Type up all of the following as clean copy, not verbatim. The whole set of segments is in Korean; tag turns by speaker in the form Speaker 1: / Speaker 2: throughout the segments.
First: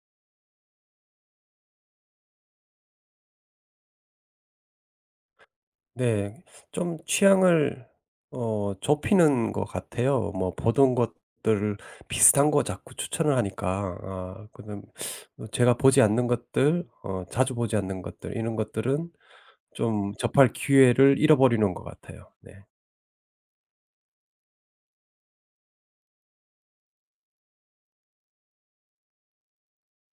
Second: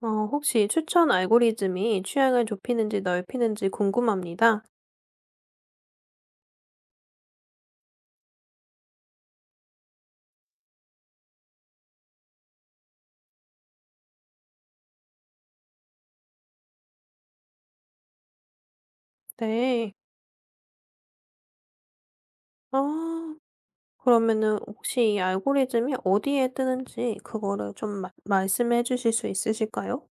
Speaker 1: 혹시 추천 알고리즘이 취향을 좁히는지 넓히는지 궁금합니다.
Speaker 2: 네. 좀 취향을 좁히는 것 같아요. 뭐 보던 것들 비슷한 거 자꾸 추천을 하니까. 아 그다음 제가 보지 않는 것들 자주 보지 않는 것들 이런 것들은
Speaker 1: 네.
Speaker 2: 좀 접할 기회를 잃어버리는 것 같아요. 네.
Speaker 1: 아, 그러면은 혹시 이 알고리즘이 어디에 뜨는지 그거를 좀 말씀해 주실 수 있으실까요?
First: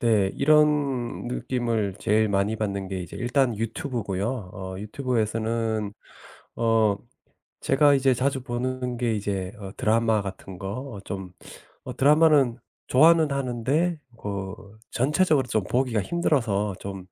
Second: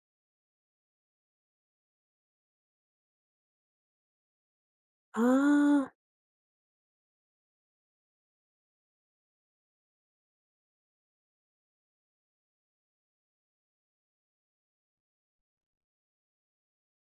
Speaker 2: 네. 이런 느낌을 제일 많이 받는 게 이제 일단 유튜브고요. 유튜브에서는
Speaker 1: 아,
Speaker 2: 어 제가 이제 자주 보는 게 이제 드라마 같은 거. 좀 드라마는 좋아는 하는데, 그 전체적으로 좀 보기가 힘들어서 좀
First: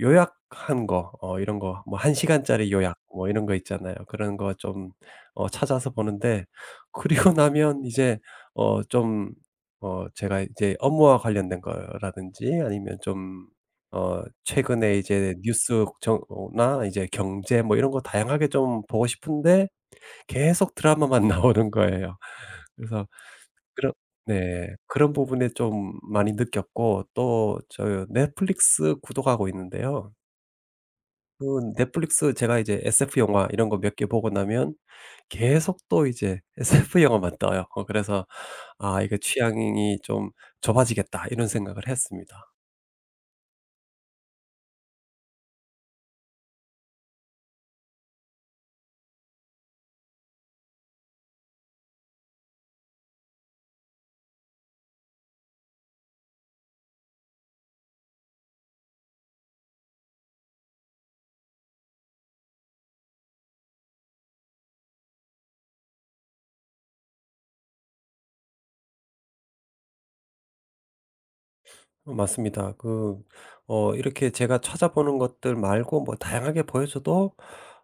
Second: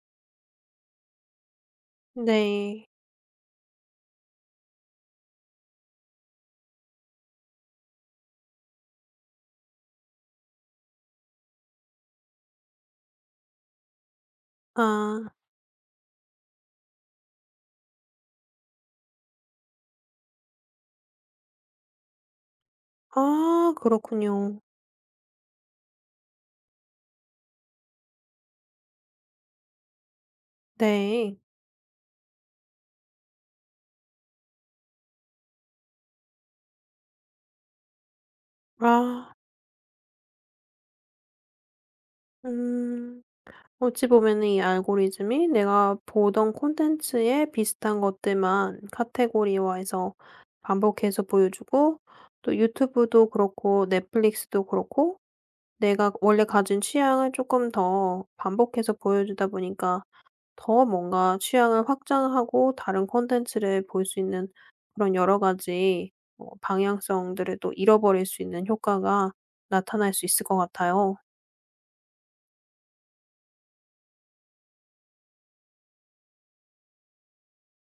Speaker 2: 요약한 거, 이런 거, 뭐 1시간짜리
Speaker 1: 네.
Speaker 2: 요약 뭐 이런 거 있잖아요. 그런 거 좀 찾아서 보는데 그리고 나면 이제 좀 제가 이제 업무와 관련된 거라든지, 아니면 좀 최근에
Speaker 1: 아,
Speaker 2: 이제 뉴스 나 이제 경제, 뭐 이런 거 다양하게 좀 보고 싶은데, 계속 드라마만 나오는 거예요. 그래서
Speaker 1: 아,
Speaker 2: 그런
Speaker 1: 그렇군요.
Speaker 2: 네. 그런 부분에 좀 많이 느꼈고, 또 저 넷플릭스 구독하고 있는데요.
Speaker 1: 네.
Speaker 2: 그 넷플릭스 제가 이제 SF 영화 이런 거 몇 개 보고 나면, 계속 또 이제 SF 영화만 떠요. 그래서 '아, 이거
Speaker 1: 아,
Speaker 2: 취향이 좀 좁아지겠다.' 이런 생각을 했습니다.
Speaker 1: 음. 어찌 보면은 이 알고리즘이 내가 보던 콘텐츠에 비슷한 것들만 카테고리화해서 반복해서 보여주고, 또 유튜브도 그렇고 넷플릭스도 그렇고 내가 원래 가진 취향을 조금 더 반복해서 보여주다 보니까 더 뭔가 취향을 확장하고 다른 콘텐츠를 볼 수 있는 그런 여러 가지 방향성들을 또 잃어버릴 수 있는 효과가 나타날 수 있을 것 같아요.
Speaker 2: 맞습니다. 그 이렇게 제가 찾아보는 것들 말고 뭐 다양하게 보여 줘도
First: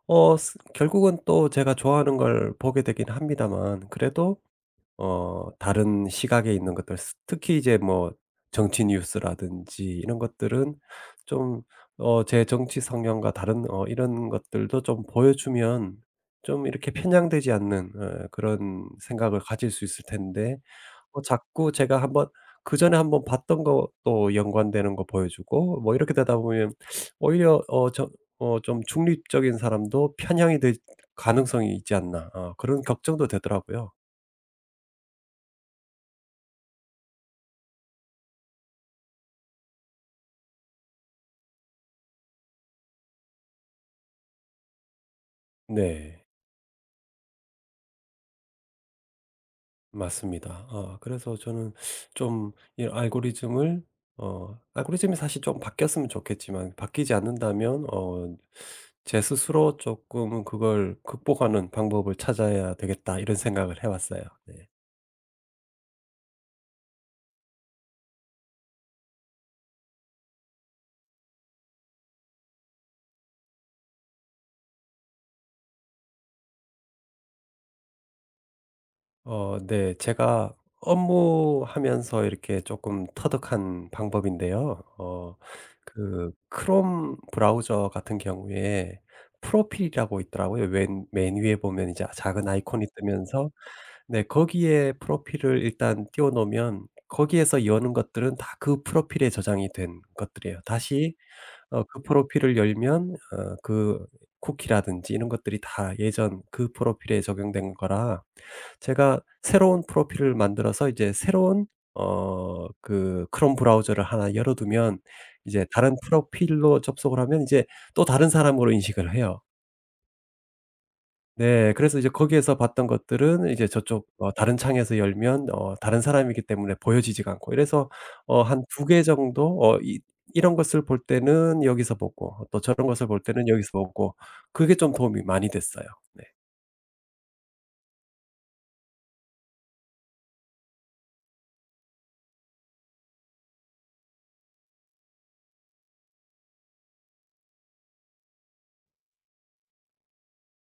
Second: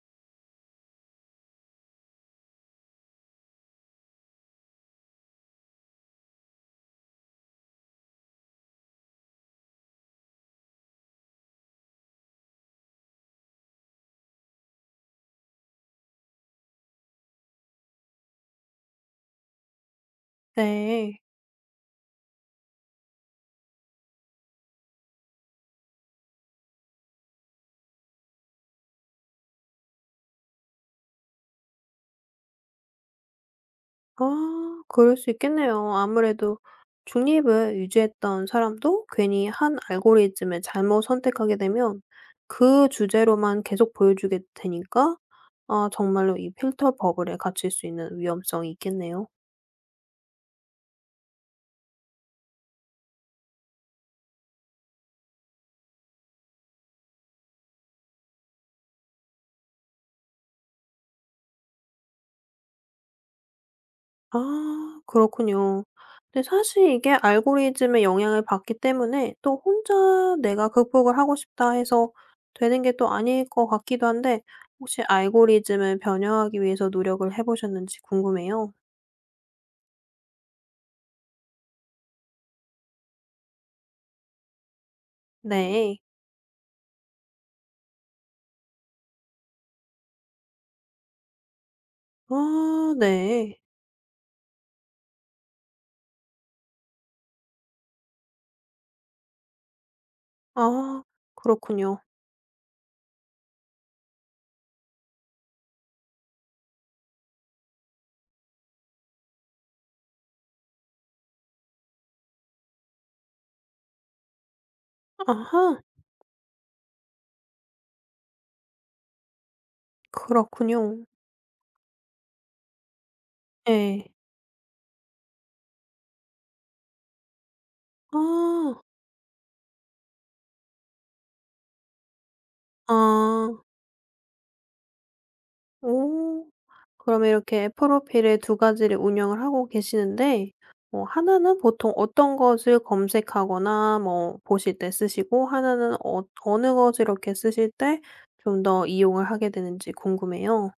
Speaker 2: 어 스 결국은 또 제가 좋아하는 걸 보게 되긴 합니다만, 그래도 다른 시각에 있는 것들, 스 특히 이제 뭐 정치 뉴스라든지 이런 것들은 좀 제 정치 성향과 다른 이런 것들도 좀 보여 주면 좀 이렇게 편향되지 않는, 그런 생각을 가질 수 있을 텐데,
Speaker 1: 네.
Speaker 2: 자꾸 제가 한번 그전에 한번 봤던 것도 연관되는 거 보여 주고 뭐 이렇게 되다 보면 오히려 저 좀 '중립적인 사람도 편향이 될 가능성이 있지 않나.' 그런 걱정도 되더라고요.
Speaker 1: 아, 그럴 수 있겠네요. 아무래도 중립을 유지했던 사람도 괜히 한 알고리즘을 잘못 선택하게 되면 그 주제로만 계속 보여주게 되니까 아,
Speaker 2: 네.
Speaker 1: 정말로 이 필터 버블에 갇힐 수 있는 위험성이 있겠네요.
Speaker 2: 맞습니다. 그래서 저는 좀 이 알고리즘을, 알고리즘이 사실 좀 바뀌었으면 좋겠지만 바뀌지 않는다면, 제 스스로 조금은 그걸 극복하는 방법을 찾아야 되겠다, 이런 생각을 해 왔어요. 네.
Speaker 1: 아, 그렇군요. 근데 사실 이게 알고리즘의 영향을 받기 때문에 또 혼자 내가 극복을 하고 싶다 해서 되는 게 또 아닐 것 같기도 한데, 혹시 알고리즘을 변형하기 위해서 노력을 해 보셨는지 궁금해요.
Speaker 2: 네. 제가 업무하면서 이렇게 조금 터득한 방법인데요.
Speaker 1: 네.
Speaker 2: 그 크롬 브라우저 같은 경우에 프로필이라고 있더라고요. 맨 위에 보면 이제 작은 아이콘이
Speaker 1: 아,
Speaker 2: 뜨면서.
Speaker 1: 네.
Speaker 2: 네. 거기에 프로필을 일단 띄워 놓으면, 거기에서 여는 것들은 다 그 프로필에 저장이 된 것들이에요.
Speaker 1: 아,
Speaker 2: 다시
Speaker 1: 그렇군요.
Speaker 2: 그 프로필을 열면, 그 쿠키라든지 이런 것들이 다 예전 그 프로필에 적용된 거라, 제가 새로운 프로필을 만들어서 이제 새로운 그 크롬 브라우저를 하나 열어 두면, 이제
Speaker 1: 아하.
Speaker 2: 다른 프로필로 접속을 하면, 이제 또 다른 사람으로 인식을 해요.
Speaker 1: 그렇군요.
Speaker 2: 네. 그래서 이제 거기에서 봤던 것들은 이제
Speaker 1: 예.
Speaker 2: 저쪽 다른 창에서 열면 다른 사람이기 때문에 보여지지가 않고, 이래서 한
Speaker 1: 아.
Speaker 2: 두 개 정도, 이 이런 것을 볼 때는 여기서 보고, 또 저런 것을 볼 때는
Speaker 1: 아.
Speaker 2: 여기서 보고, 그게 좀 도움이 많이 됐어요. 네.
Speaker 1: 오. 그러면 이렇게 프로필에 두 가지를 운영을 하고 계시는데, 뭐 하나는 보통 어떤 것을 검색하거나 뭐 보실 때 쓰시고, 하나는 어느 것을 이렇게 쓰실 때 좀 더 이용을 하게 되는지 궁금해요.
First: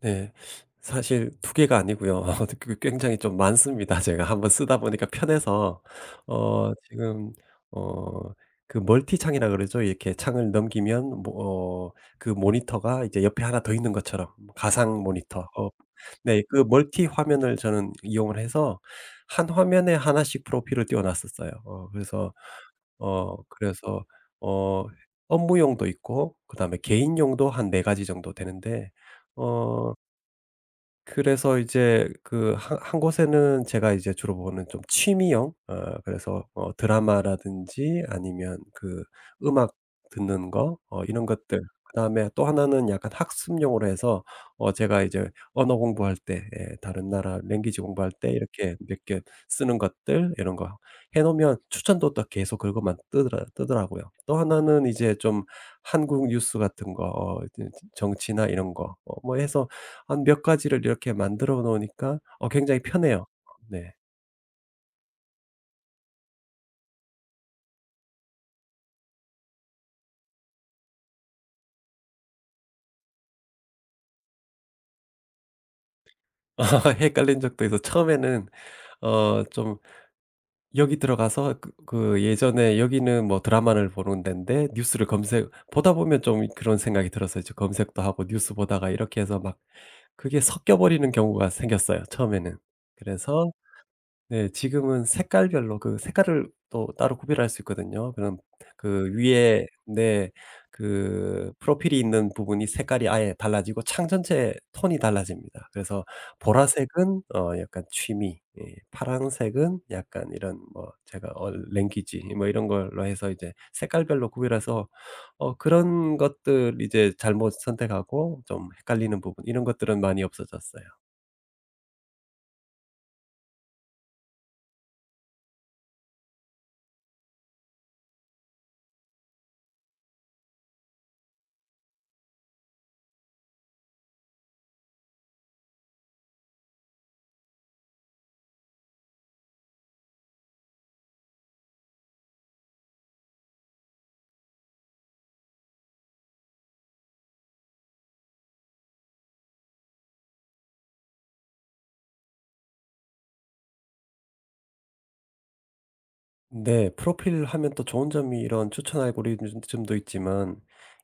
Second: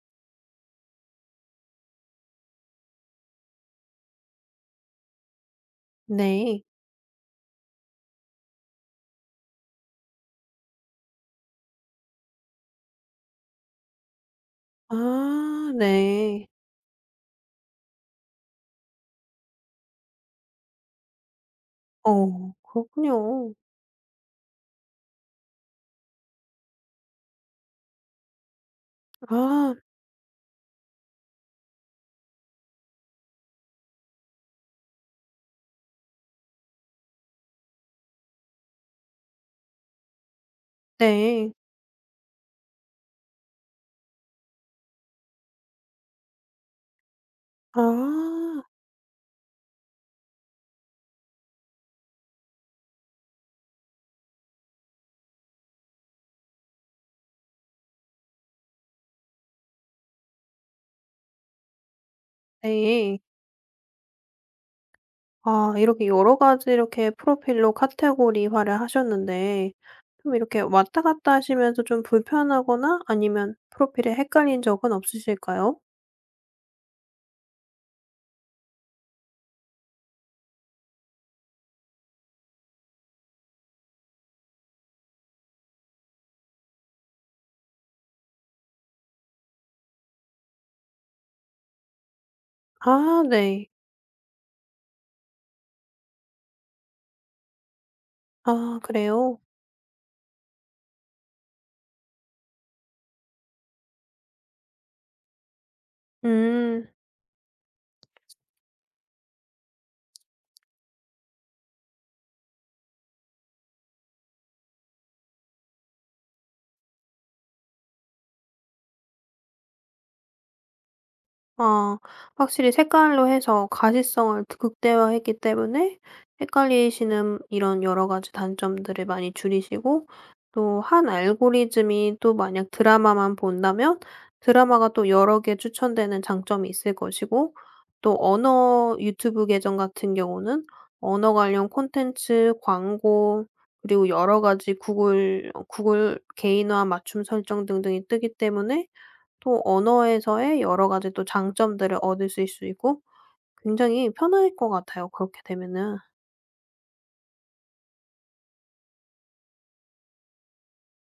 Speaker 2: 네. 사실 두 개가 아니고요. 그 굉장히 좀 많습니다. 제가 한번 쓰다 보니까 편해서.
Speaker 1: 네.
Speaker 2: 지금 어 그 멀티창이라 그러죠. 이렇게 창을 넘기면 뭐, 그 모니터가 이제 옆에 하나 더 있는 것처럼, 가상 모니터.
Speaker 1: 아,
Speaker 2: 네.
Speaker 1: 네.
Speaker 2: 그 멀티 화면을 저는 이용을 해서 한 화면에 하나씩 프로필을 띄워 놨었어요. 어 그래서 어
Speaker 1: 그렇군요.
Speaker 2: 그래서 어 업무용도 있고, 그다음에 개인용도 한 네 가지 정도 되는데,
Speaker 1: 아,
Speaker 2: 어 그래서 이제 그 한 한 곳에는 제가 이제 주로 보는 좀 취미형, 그래서 드라마라든지 아니면 그 음악 듣는 거 이런
Speaker 1: 네.
Speaker 2: 것들. 그다음에 또 하나는 약간 학습용으로 해서, 제가 이제 언어 공부할 때, 예 다른 나라 랭귀지 공부할 때
Speaker 1: 아,
Speaker 2: 이렇게 몇 개 쓰는 것들 이런 거 해 놓으면 추천도 또 계속 그것만 뜨더라고요. 또 하나는 이제 좀 한국 뉴스 같은 거 이제 정치나 이런 거, 뭐 해서 한 몇 가지를 이렇게 만들어 놓으니까 굉장히
Speaker 1: 네.
Speaker 2: 편해요. 네.
Speaker 1: 아, 이렇게 여러 가지 이렇게 프로필로 카테고리화를 하셨는데 좀 이렇게 왔다 갔다 하시면서 좀 불편하거나 아니면 프로필에 헷갈린 적은 없으실까요?
Speaker 2: 헷갈린 적도 있어. 처음에는 좀 여기 들어가서 그 예전에 여기는 뭐 드라마를 보는 데인데 뉴스를 검색 보다 보면, 좀 그런 생각이 들었어요. 이 검색도 하고 뉴스 보다가 이렇게 해서 막 그게 섞여 버리는 경우가 생겼어요 처음에는.
Speaker 1: 아,
Speaker 2: 그래서
Speaker 1: 네.
Speaker 2: 네. 지금은 색깔별로 그 색깔을 또 따로 구별할 수 있거든요. 그럼
Speaker 1: 아,
Speaker 2: 그
Speaker 1: 그래요?
Speaker 2: 위에. 네. 그 프로필이 있는 부분이 색깔이 아예 달라지고, 창 전체의 톤이 달라집니다. 그래서
Speaker 1: 음.
Speaker 2: 보라색은 약간 취미, 예 파란색은 약간 이런 뭐 제가 랭귀지 뭐 이런 걸로 해서 이제 색깔별로 구별해서 그런 것들 이제 잘못 선택하고 좀 헷갈리는 부분 이런 것들은 많이 없어졌어요.
Speaker 1: 아, 확실히 색깔로 해서 가시성을 극대화했기 때문에 헷갈리시는 이런 여러 가지 단점들을 많이 줄이시고, 또 한 알고리즘이 또 만약 드라마만 본다면 드라마가 또 여러 개 추천되는 장점이 있을 것이고, 또 언어 유튜브 계정 같은 경우는 언어 관련 콘텐츠, 광고, 그리고 여러 가지 구글 구글 개인화 맞춤 설정 등등이 뜨기 때문에 또 언어에서의 여러 가지 또 장점들을 얻을수 있고, 굉장히 편할 것 같아요 그렇게 되면은.
Speaker 2: 네. 프로필 하면 또 좋은 점이, 이런 추천 알고리즘도 있지만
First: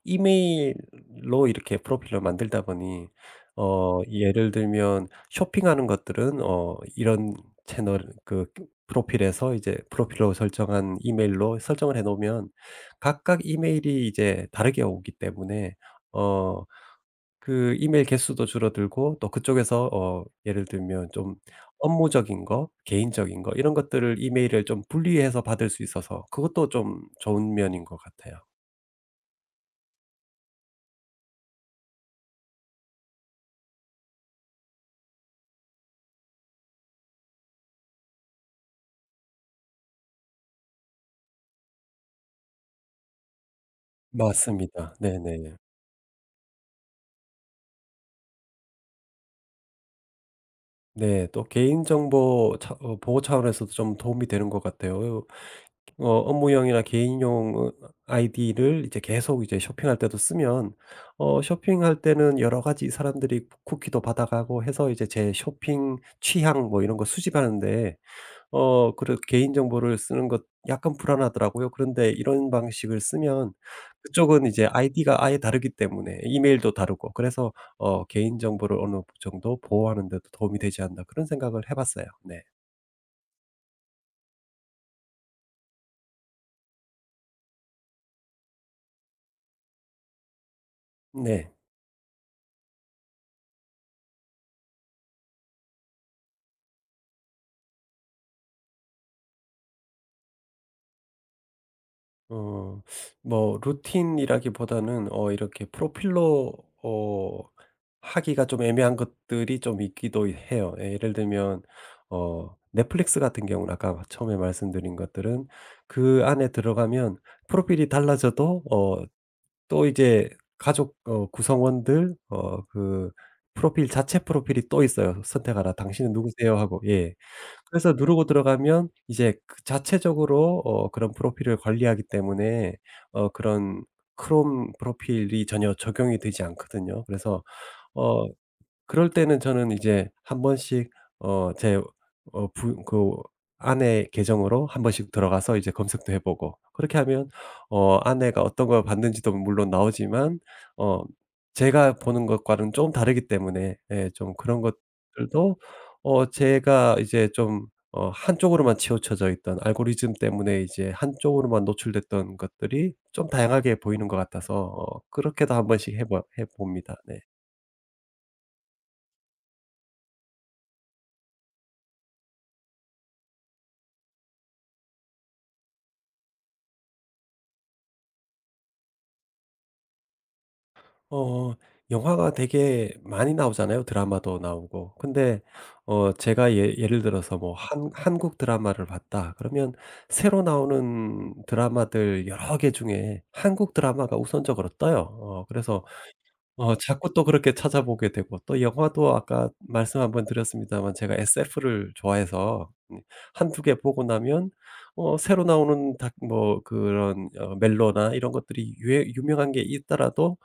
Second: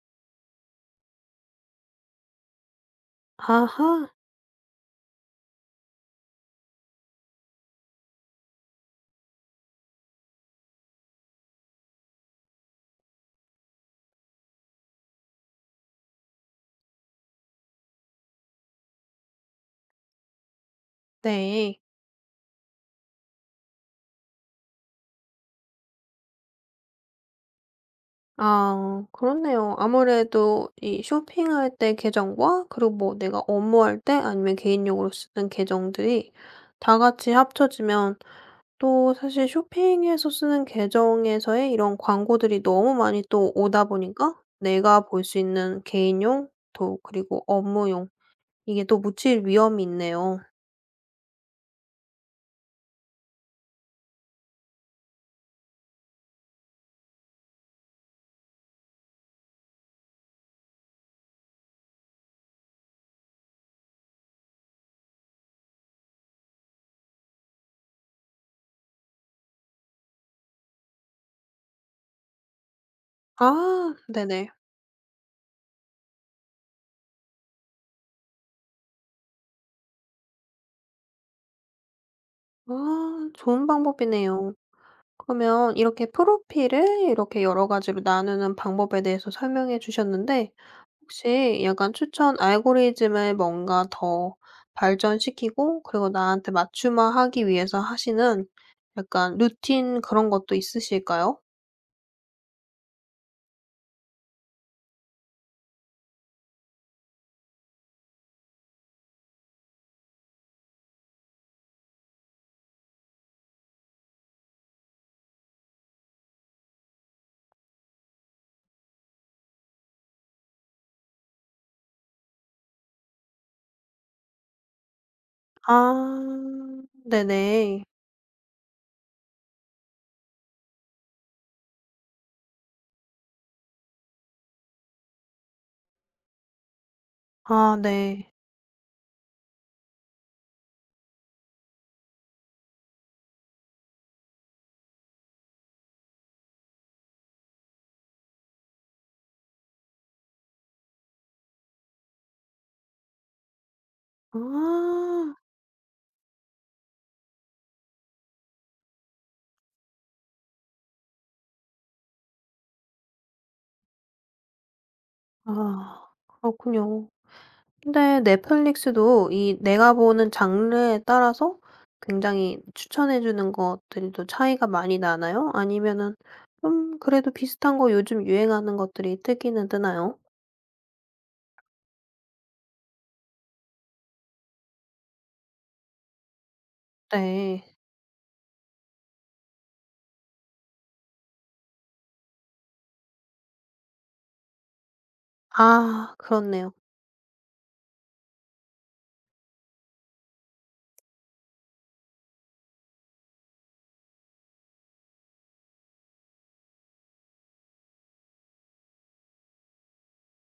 Speaker 2: 이메일로 이렇게 프로필을 만들다 보니,
Speaker 1: 아하.
Speaker 2: 예를 들면 쇼핑하는 것들은 이런 채널, 그 프로필에서 이제 프로필로 설정한 이메일로 설정을 해 놓으면 각각 이메일이 이제 다르게 오기 때문에 어 그 이메일 개수도 줄어들고, 또 그쪽에서 예를 들면 좀
Speaker 1: 네.
Speaker 2: 업무적인 거, 개인적인 거 이런 것들을 이메일을 좀 분리해서 받을 수 있어서 그것도 좀 좋은 면인 것 같아요.
Speaker 1: 아, 그렇네요. 아무래도 이 쇼핑할 때 계정과 그리고 뭐 내가 업무할 때 아니면 개인용으로 쓰는 계정들이 다 같이 합쳐지면 또 사실 쇼핑에서 쓰는 계정에서의 이런 광고들이 너무 많이 또 오다 보니까
Speaker 2: 맞습니다.
Speaker 1: 내가 볼 수
Speaker 2: 네네.
Speaker 1: 있는 개인용 또 그리고 업무용 이게 또 묻힐 위험이 있네요.
Speaker 2: 네. 또 개인정보 차 어 보호 차원에서도 좀 도움이 되는 것 같아요. 업무용이나 개인용 아이디를 이제 계속 이제 쇼핑할 때도 쓰면 쇼핑할 때는 여러 가지 사람들이 쿠키도 받아가고 해서 이제 제 쇼핑 취향 뭐 이런 거 수집하는데, 그래 개인정보를 쓰는 것 약간 불안하더라고요. 그런데 이런 방식을 쓰면
Speaker 1: 아,
Speaker 2: 그쪽은
Speaker 1: 네네.
Speaker 2: 이제 아이디가 아예 다르기 때문에 이메일도 다르고, 그래서 '개인정보를 어느 정도 보호하는 데도 도움이 되지 않나.' 그런 생각을 해 봤어요. 네.
Speaker 1: 아, 좋은 방법이네요. 그러면 이렇게 프로필을 이렇게 여러 가지로 나누는 방법에 대해서 설명해 주셨는데,
Speaker 2: 네.
Speaker 1: 혹시 약간 추천 알고리즘을 뭔가 더 발전시키고, 그리고 나한테 맞춤화하기 위해서 하시는 약간 루틴, 그런 것도 있으실까요?
Speaker 2: 어 뭐 루틴이라기보다는 이렇게 프로필로 어 하기가 좀 애매한 것들이 좀 있기도 해요. 예, 예를 들면 넷플릭스 같은 경우는 아까 처음에 말씀드린 것들은 그 안에 들어가면 프로필이 달라져도 또 이제 가족 구성원들 그 프로필 자체 프로필이 또 있어요. "선택하라. 당신은
Speaker 1: 아,
Speaker 2: 누구세요?" 하고. 예.
Speaker 1: 네네.
Speaker 2: 그래서 누르고 들어가면 이제 그 자체적으로 그런 프로필을 관리하기 때문에 그런 크롬 프로필이 전혀 적용이 되지 않거든요. 그래서
Speaker 1: 아,
Speaker 2: 어
Speaker 1: 네.
Speaker 2: 그럴 때는 저는 이제 한 번씩 어 제 어 부 그 아내 계정으로 한 번씩 들어가서 이제 검색도 해 보고. 그렇게 하면 아내가 어떤 걸 봤는지도 물론 나오지만, 어 제가 보는 것과는 좀 다르기 때문에, 예 좀 그런
Speaker 1: 아.
Speaker 2: 것들도 제가 이제 좀 한쪽으로만 치우쳐져 있던 알고리즘 때문에 이제 한쪽으로만 노출됐던 것들이 좀 다양하게 보이는 것 같아서, 그렇게도 한 번씩
Speaker 1: 아,
Speaker 2: 해 봅니다.
Speaker 1: 그렇군요.
Speaker 2: 네.
Speaker 1: 근데 넷플릭스도 이 내가 보는 장르에 따라서 굉장히 추천해 주는 것들이 또 차이가 많이 나나요? 아니면은 좀 그래도 비슷한 거 요즘 유행하는 것들이 뜨기는 뜨나요?
Speaker 2: 어 영화가 되게 많이 나오잖아요. 드라마도 나오고. 근데 제가, 예 예를 들어서 뭐
Speaker 1: 네.
Speaker 2: 한 한국 드라마를 봤다 그러면, 새로 나오는 드라마들 여러 개 중에 한국 드라마가 우선적으로 떠요. 그래서
Speaker 1: 아, 그렇네요.
Speaker 2: 자꾸 또 그렇게 찾아보게 되고. 또 영화도 아까 말씀 한번 드렸습니다만 제가 SF를 좋아해서, 두개 보고 나면 새로 나오는 다 뭐 그런 멜로나 이런 것들이 유 유명한 게 있더라도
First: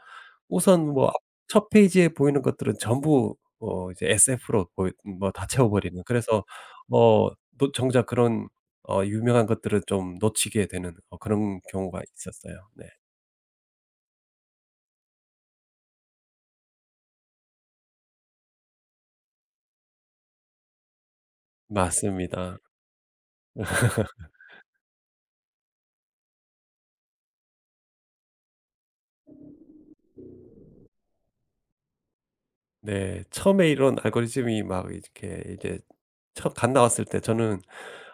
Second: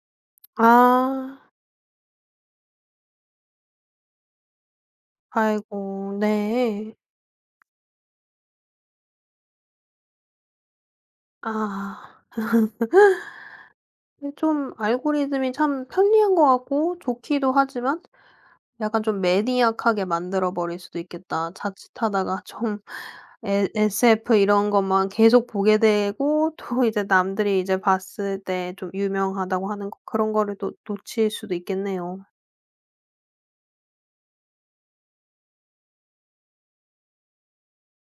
Speaker 2: 우선 뭐
Speaker 1: 아.
Speaker 2: 첫 페이지에 보이는 것들은 전부 이제 SF로 보이 뭐 다 채워 버리는.
Speaker 1: 아이고,
Speaker 2: 그래서
Speaker 1: 네.
Speaker 2: 어 또 정작 그런 유명한 것들은 좀 놓치게 되는 그런 경우가
Speaker 1: 아.
Speaker 2: 있었어요. 네.
Speaker 1: 좀 알고리즘이 참 편리한 것 같고 좋기도 하지만 약간 좀 매니악하게 만들어 버릴 수도 있겠다. 자칫하다가
Speaker 2: 맞습니다.
Speaker 1: 좀 에 SF 이런 것만 계속 보게 되고 또 이제 남들이 이제 봤을 때 좀 유명하다고 하는 거 그런 거를 또 놓칠 수도 있겠네요.
Speaker 2: 네. 처음에 이런 알고리즘이 막 이렇게 이제 처 갓 나왔을 때 저는,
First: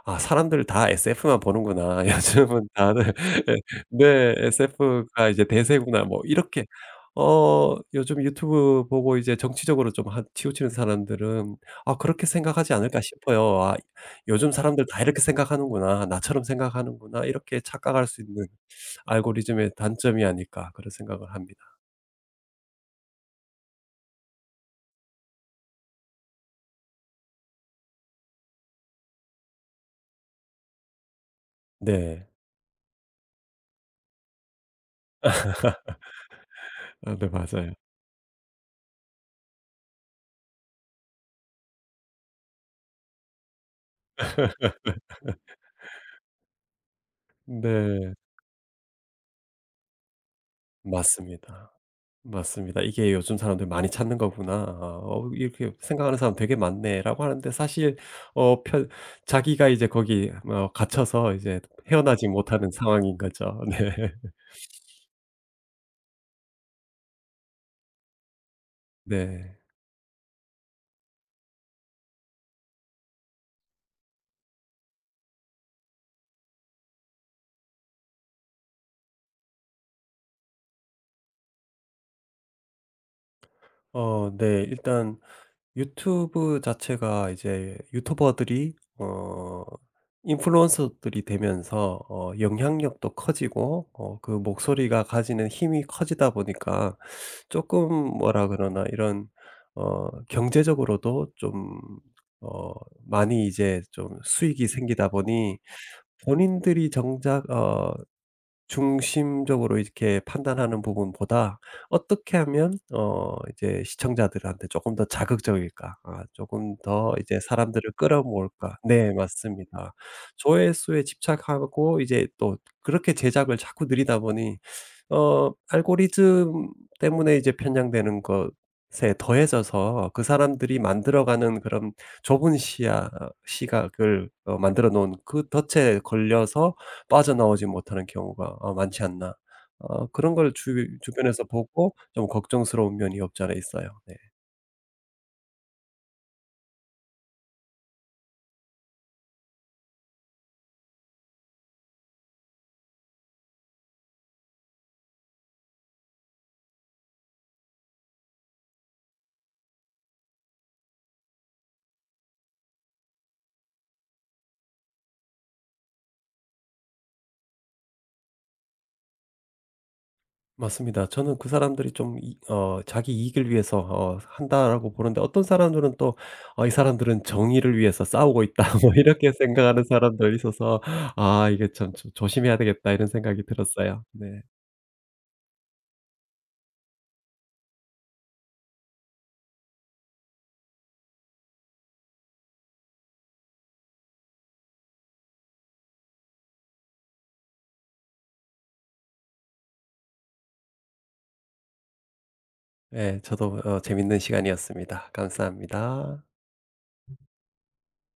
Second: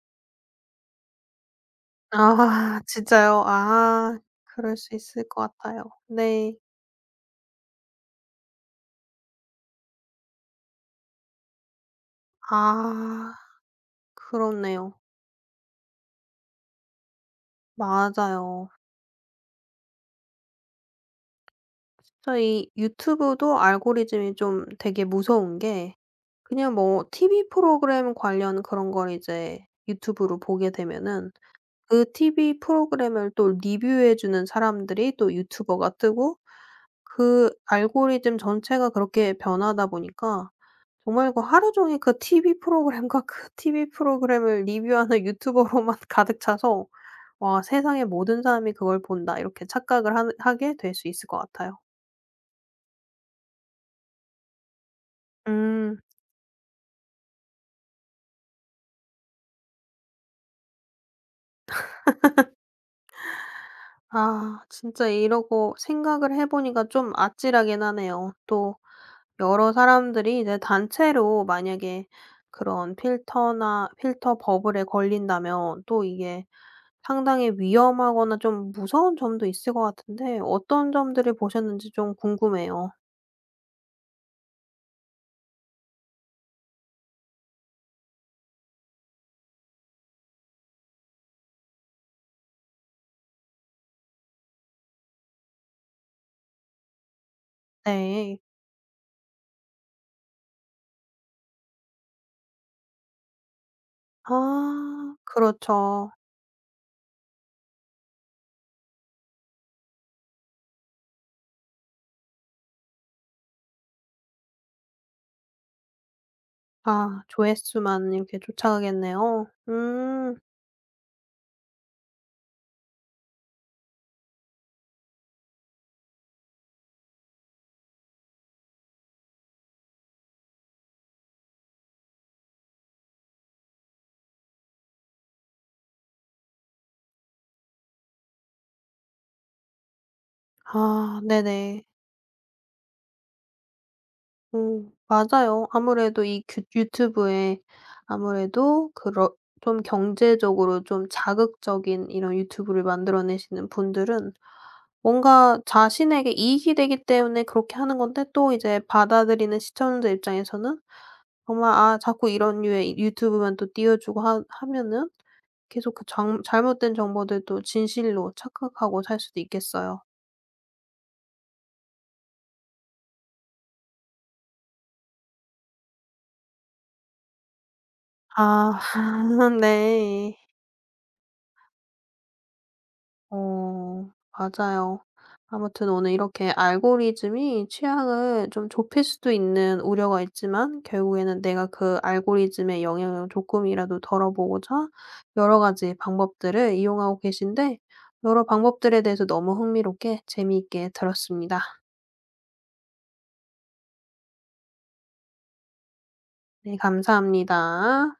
Speaker 2: '아 사람들 다 SF만 보는구나.
Speaker 1: 아
Speaker 2: 요즘은 다들
Speaker 1: 진짜요? 아,
Speaker 2: 네
Speaker 1: 그럴 수 있을
Speaker 2: SF가 이제
Speaker 1: 것 같아요.
Speaker 2: 대세구나.' 뭐
Speaker 1: 네.
Speaker 2: 이렇게. 요즘 유튜브 보고 이제 정치적으로 좀 한 치우치는 사람들은 아 그렇게 생각하지 않을까
Speaker 1: 아,
Speaker 2: 싶어요. '아 요즘 사람들
Speaker 1: 그렇네요.
Speaker 2: 다 이렇게 생각하는구나. 나처럼 생각하는구나.' 이렇게 착각할 수 있는
Speaker 1: 맞아요.
Speaker 2: 알고리즘의 단점이 아닐까, 그런 생각을 합니다.
Speaker 1: 진짜 이 유튜브도 알고리즘이 좀 되게 무서운 게 그냥 뭐 TV 프로그램 관련 그런 걸 이제 유튜브로 보게 되면은 그
Speaker 2: 네.
Speaker 1: TV 프로그램을 또 리뷰해 주는 사람들이 또 유튜버가 뜨고,
Speaker 2: 아, 네
Speaker 1: 그
Speaker 2: 맞아요.
Speaker 1: 알고리즘 전체가 그렇게 변하다 보니까 정말 그 하루 종일 그 TV 프로그램과 그 TV 프로그램을 리뷰하는 유튜버로만 가득 차서 '와, 세상의
Speaker 2: 네.
Speaker 1: 모든 사람이 그걸 본다.' 이렇게 착각을 하 하게 될 수 있을 것
Speaker 2: 맞습니다.
Speaker 1: 같아요.
Speaker 2: 맞습니다. '이게 요즘 사람들이 많이 찾는 거구나. 아, 이렇게
Speaker 1: 음.
Speaker 2: 생각하는 사람 되게 많네.'라고 하는데, 사실 어 편 자기가 이제 거기 갇혀서 이제 헤어나지 못하는 상황인 거죠.
Speaker 1: 아, 진짜 이러고 생각을 해 보니까 좀 아찔하긴 하네요. 또
Speaker 2: 네. 네.
Speaker 1: 여러 사람들이 이제 단체로 만약에 그런 필터나 필터 버블에 걸린다면 또 이게 상당히 위험하거나 좀 무서운 점도 있을 것 같은데 어떤 점들을 보셨는지 좀 궁금해요.
Speaker 2: 네. 일단 유튜브 자체가 이제 유튜버들이 어 인플루언서들이 되면서 영향력도 커지고, 그 목소리가 가지는 힘이 커지다 보니까, 조금
Speaker 1: 네.
Speaker 2: 뭐라 그러나, 이런 경제적으로도 좀 어 많이 이제 좀 수익이 생기다
Speaker 1: 아,
Speaker 2: 보니
Speaker 1: 그렇죠.
Speaker 2: 본인들이 정작 중심적으로 이렇게 판단하는 부분보다, 어떻게 하면 이제 시청자들한테 조금 더 자극적일까? 아금더
Speaker 1: 아,
Speaker 2: 이제 사람들을
Speaker 1: 조회수만 이렇게
Speaker 2: 끌어모을까? 네
Speaker 1: 쫓아가겠네요.
Speaker 2: 맞습니다.
Speaker 1: 음.
Speaker 2: 조회수에 집착하고 이제 또 그렇게 제작을 자꾸 늘이다 보니 알고리즘 때문에 이제 편향되는 것에 더해져서, 그 사람들이 만들어가는 그런 좁은 시야 시각을, 만들어 놓은 그 덫에 걸려서 빠져나오지 못하는 경우가 많지 않나. 그런 걸 주
Speaker 1: 아,
Speaker 2: 주변에서
Speaker 1: 네네.
Speaker 2: 보고 좀 걱정스러운 면이 없지 않아 있어요. 네.
Speaker 1: 음, 맞아요. 아무래도 이 유튜브에 아무래도 그런 좀 경제적으로 좀 자극적인 이런 유튜브를 만들어내시는 분들은 뭔가 자신에게 이익이 되기 때문에 그렇게 하는 건데 또 이제 받아들이는 시청자 입장에서는 정말, 아, 자꾸 이런 류의 유튜브만 또 띄워주고 하 하면은 계속 그 정 잘못된 정보들도 진실로 착각하고 살 수도 있겠어요.
Speaker 2: 맞습니다. 저는 그 사람들이 좀 이 어 자기 이익을 위해서 한다라고 보는데, 어떤 사람들은 또, 어, 이 사람들은 정의를 위해서 싸우고 있다.'
Speaker 1: 아
Speaker 2: 뭐 이렇게 생각하는 사람도
Speaker 1: 네.
Speaker 2: 있어서, '아 이게 참 조 조심해야 되겠다.' 이런 생각이 들었어요.
Speaker 1: 어,
Speaker 2: 네.
Speaker 1: 맞아요. 아무튼 오늘 이렇게 알고리즘이 취향을 좀 좁힐 수도 있는 우려가 있지만 결국에는 내가 그 알고리즘의 영향을 조금이라도 덜어보고자 여러 가지 방법들을 이용하고 계신데, 여러 방법들에 대해서 너무 흥미롭게 재미있게 들었습니다.
Speaker 2: 네, 저도 재밌는 시간이었습니다. 감사합니다.
Speaker 1: 네, 감사합니다.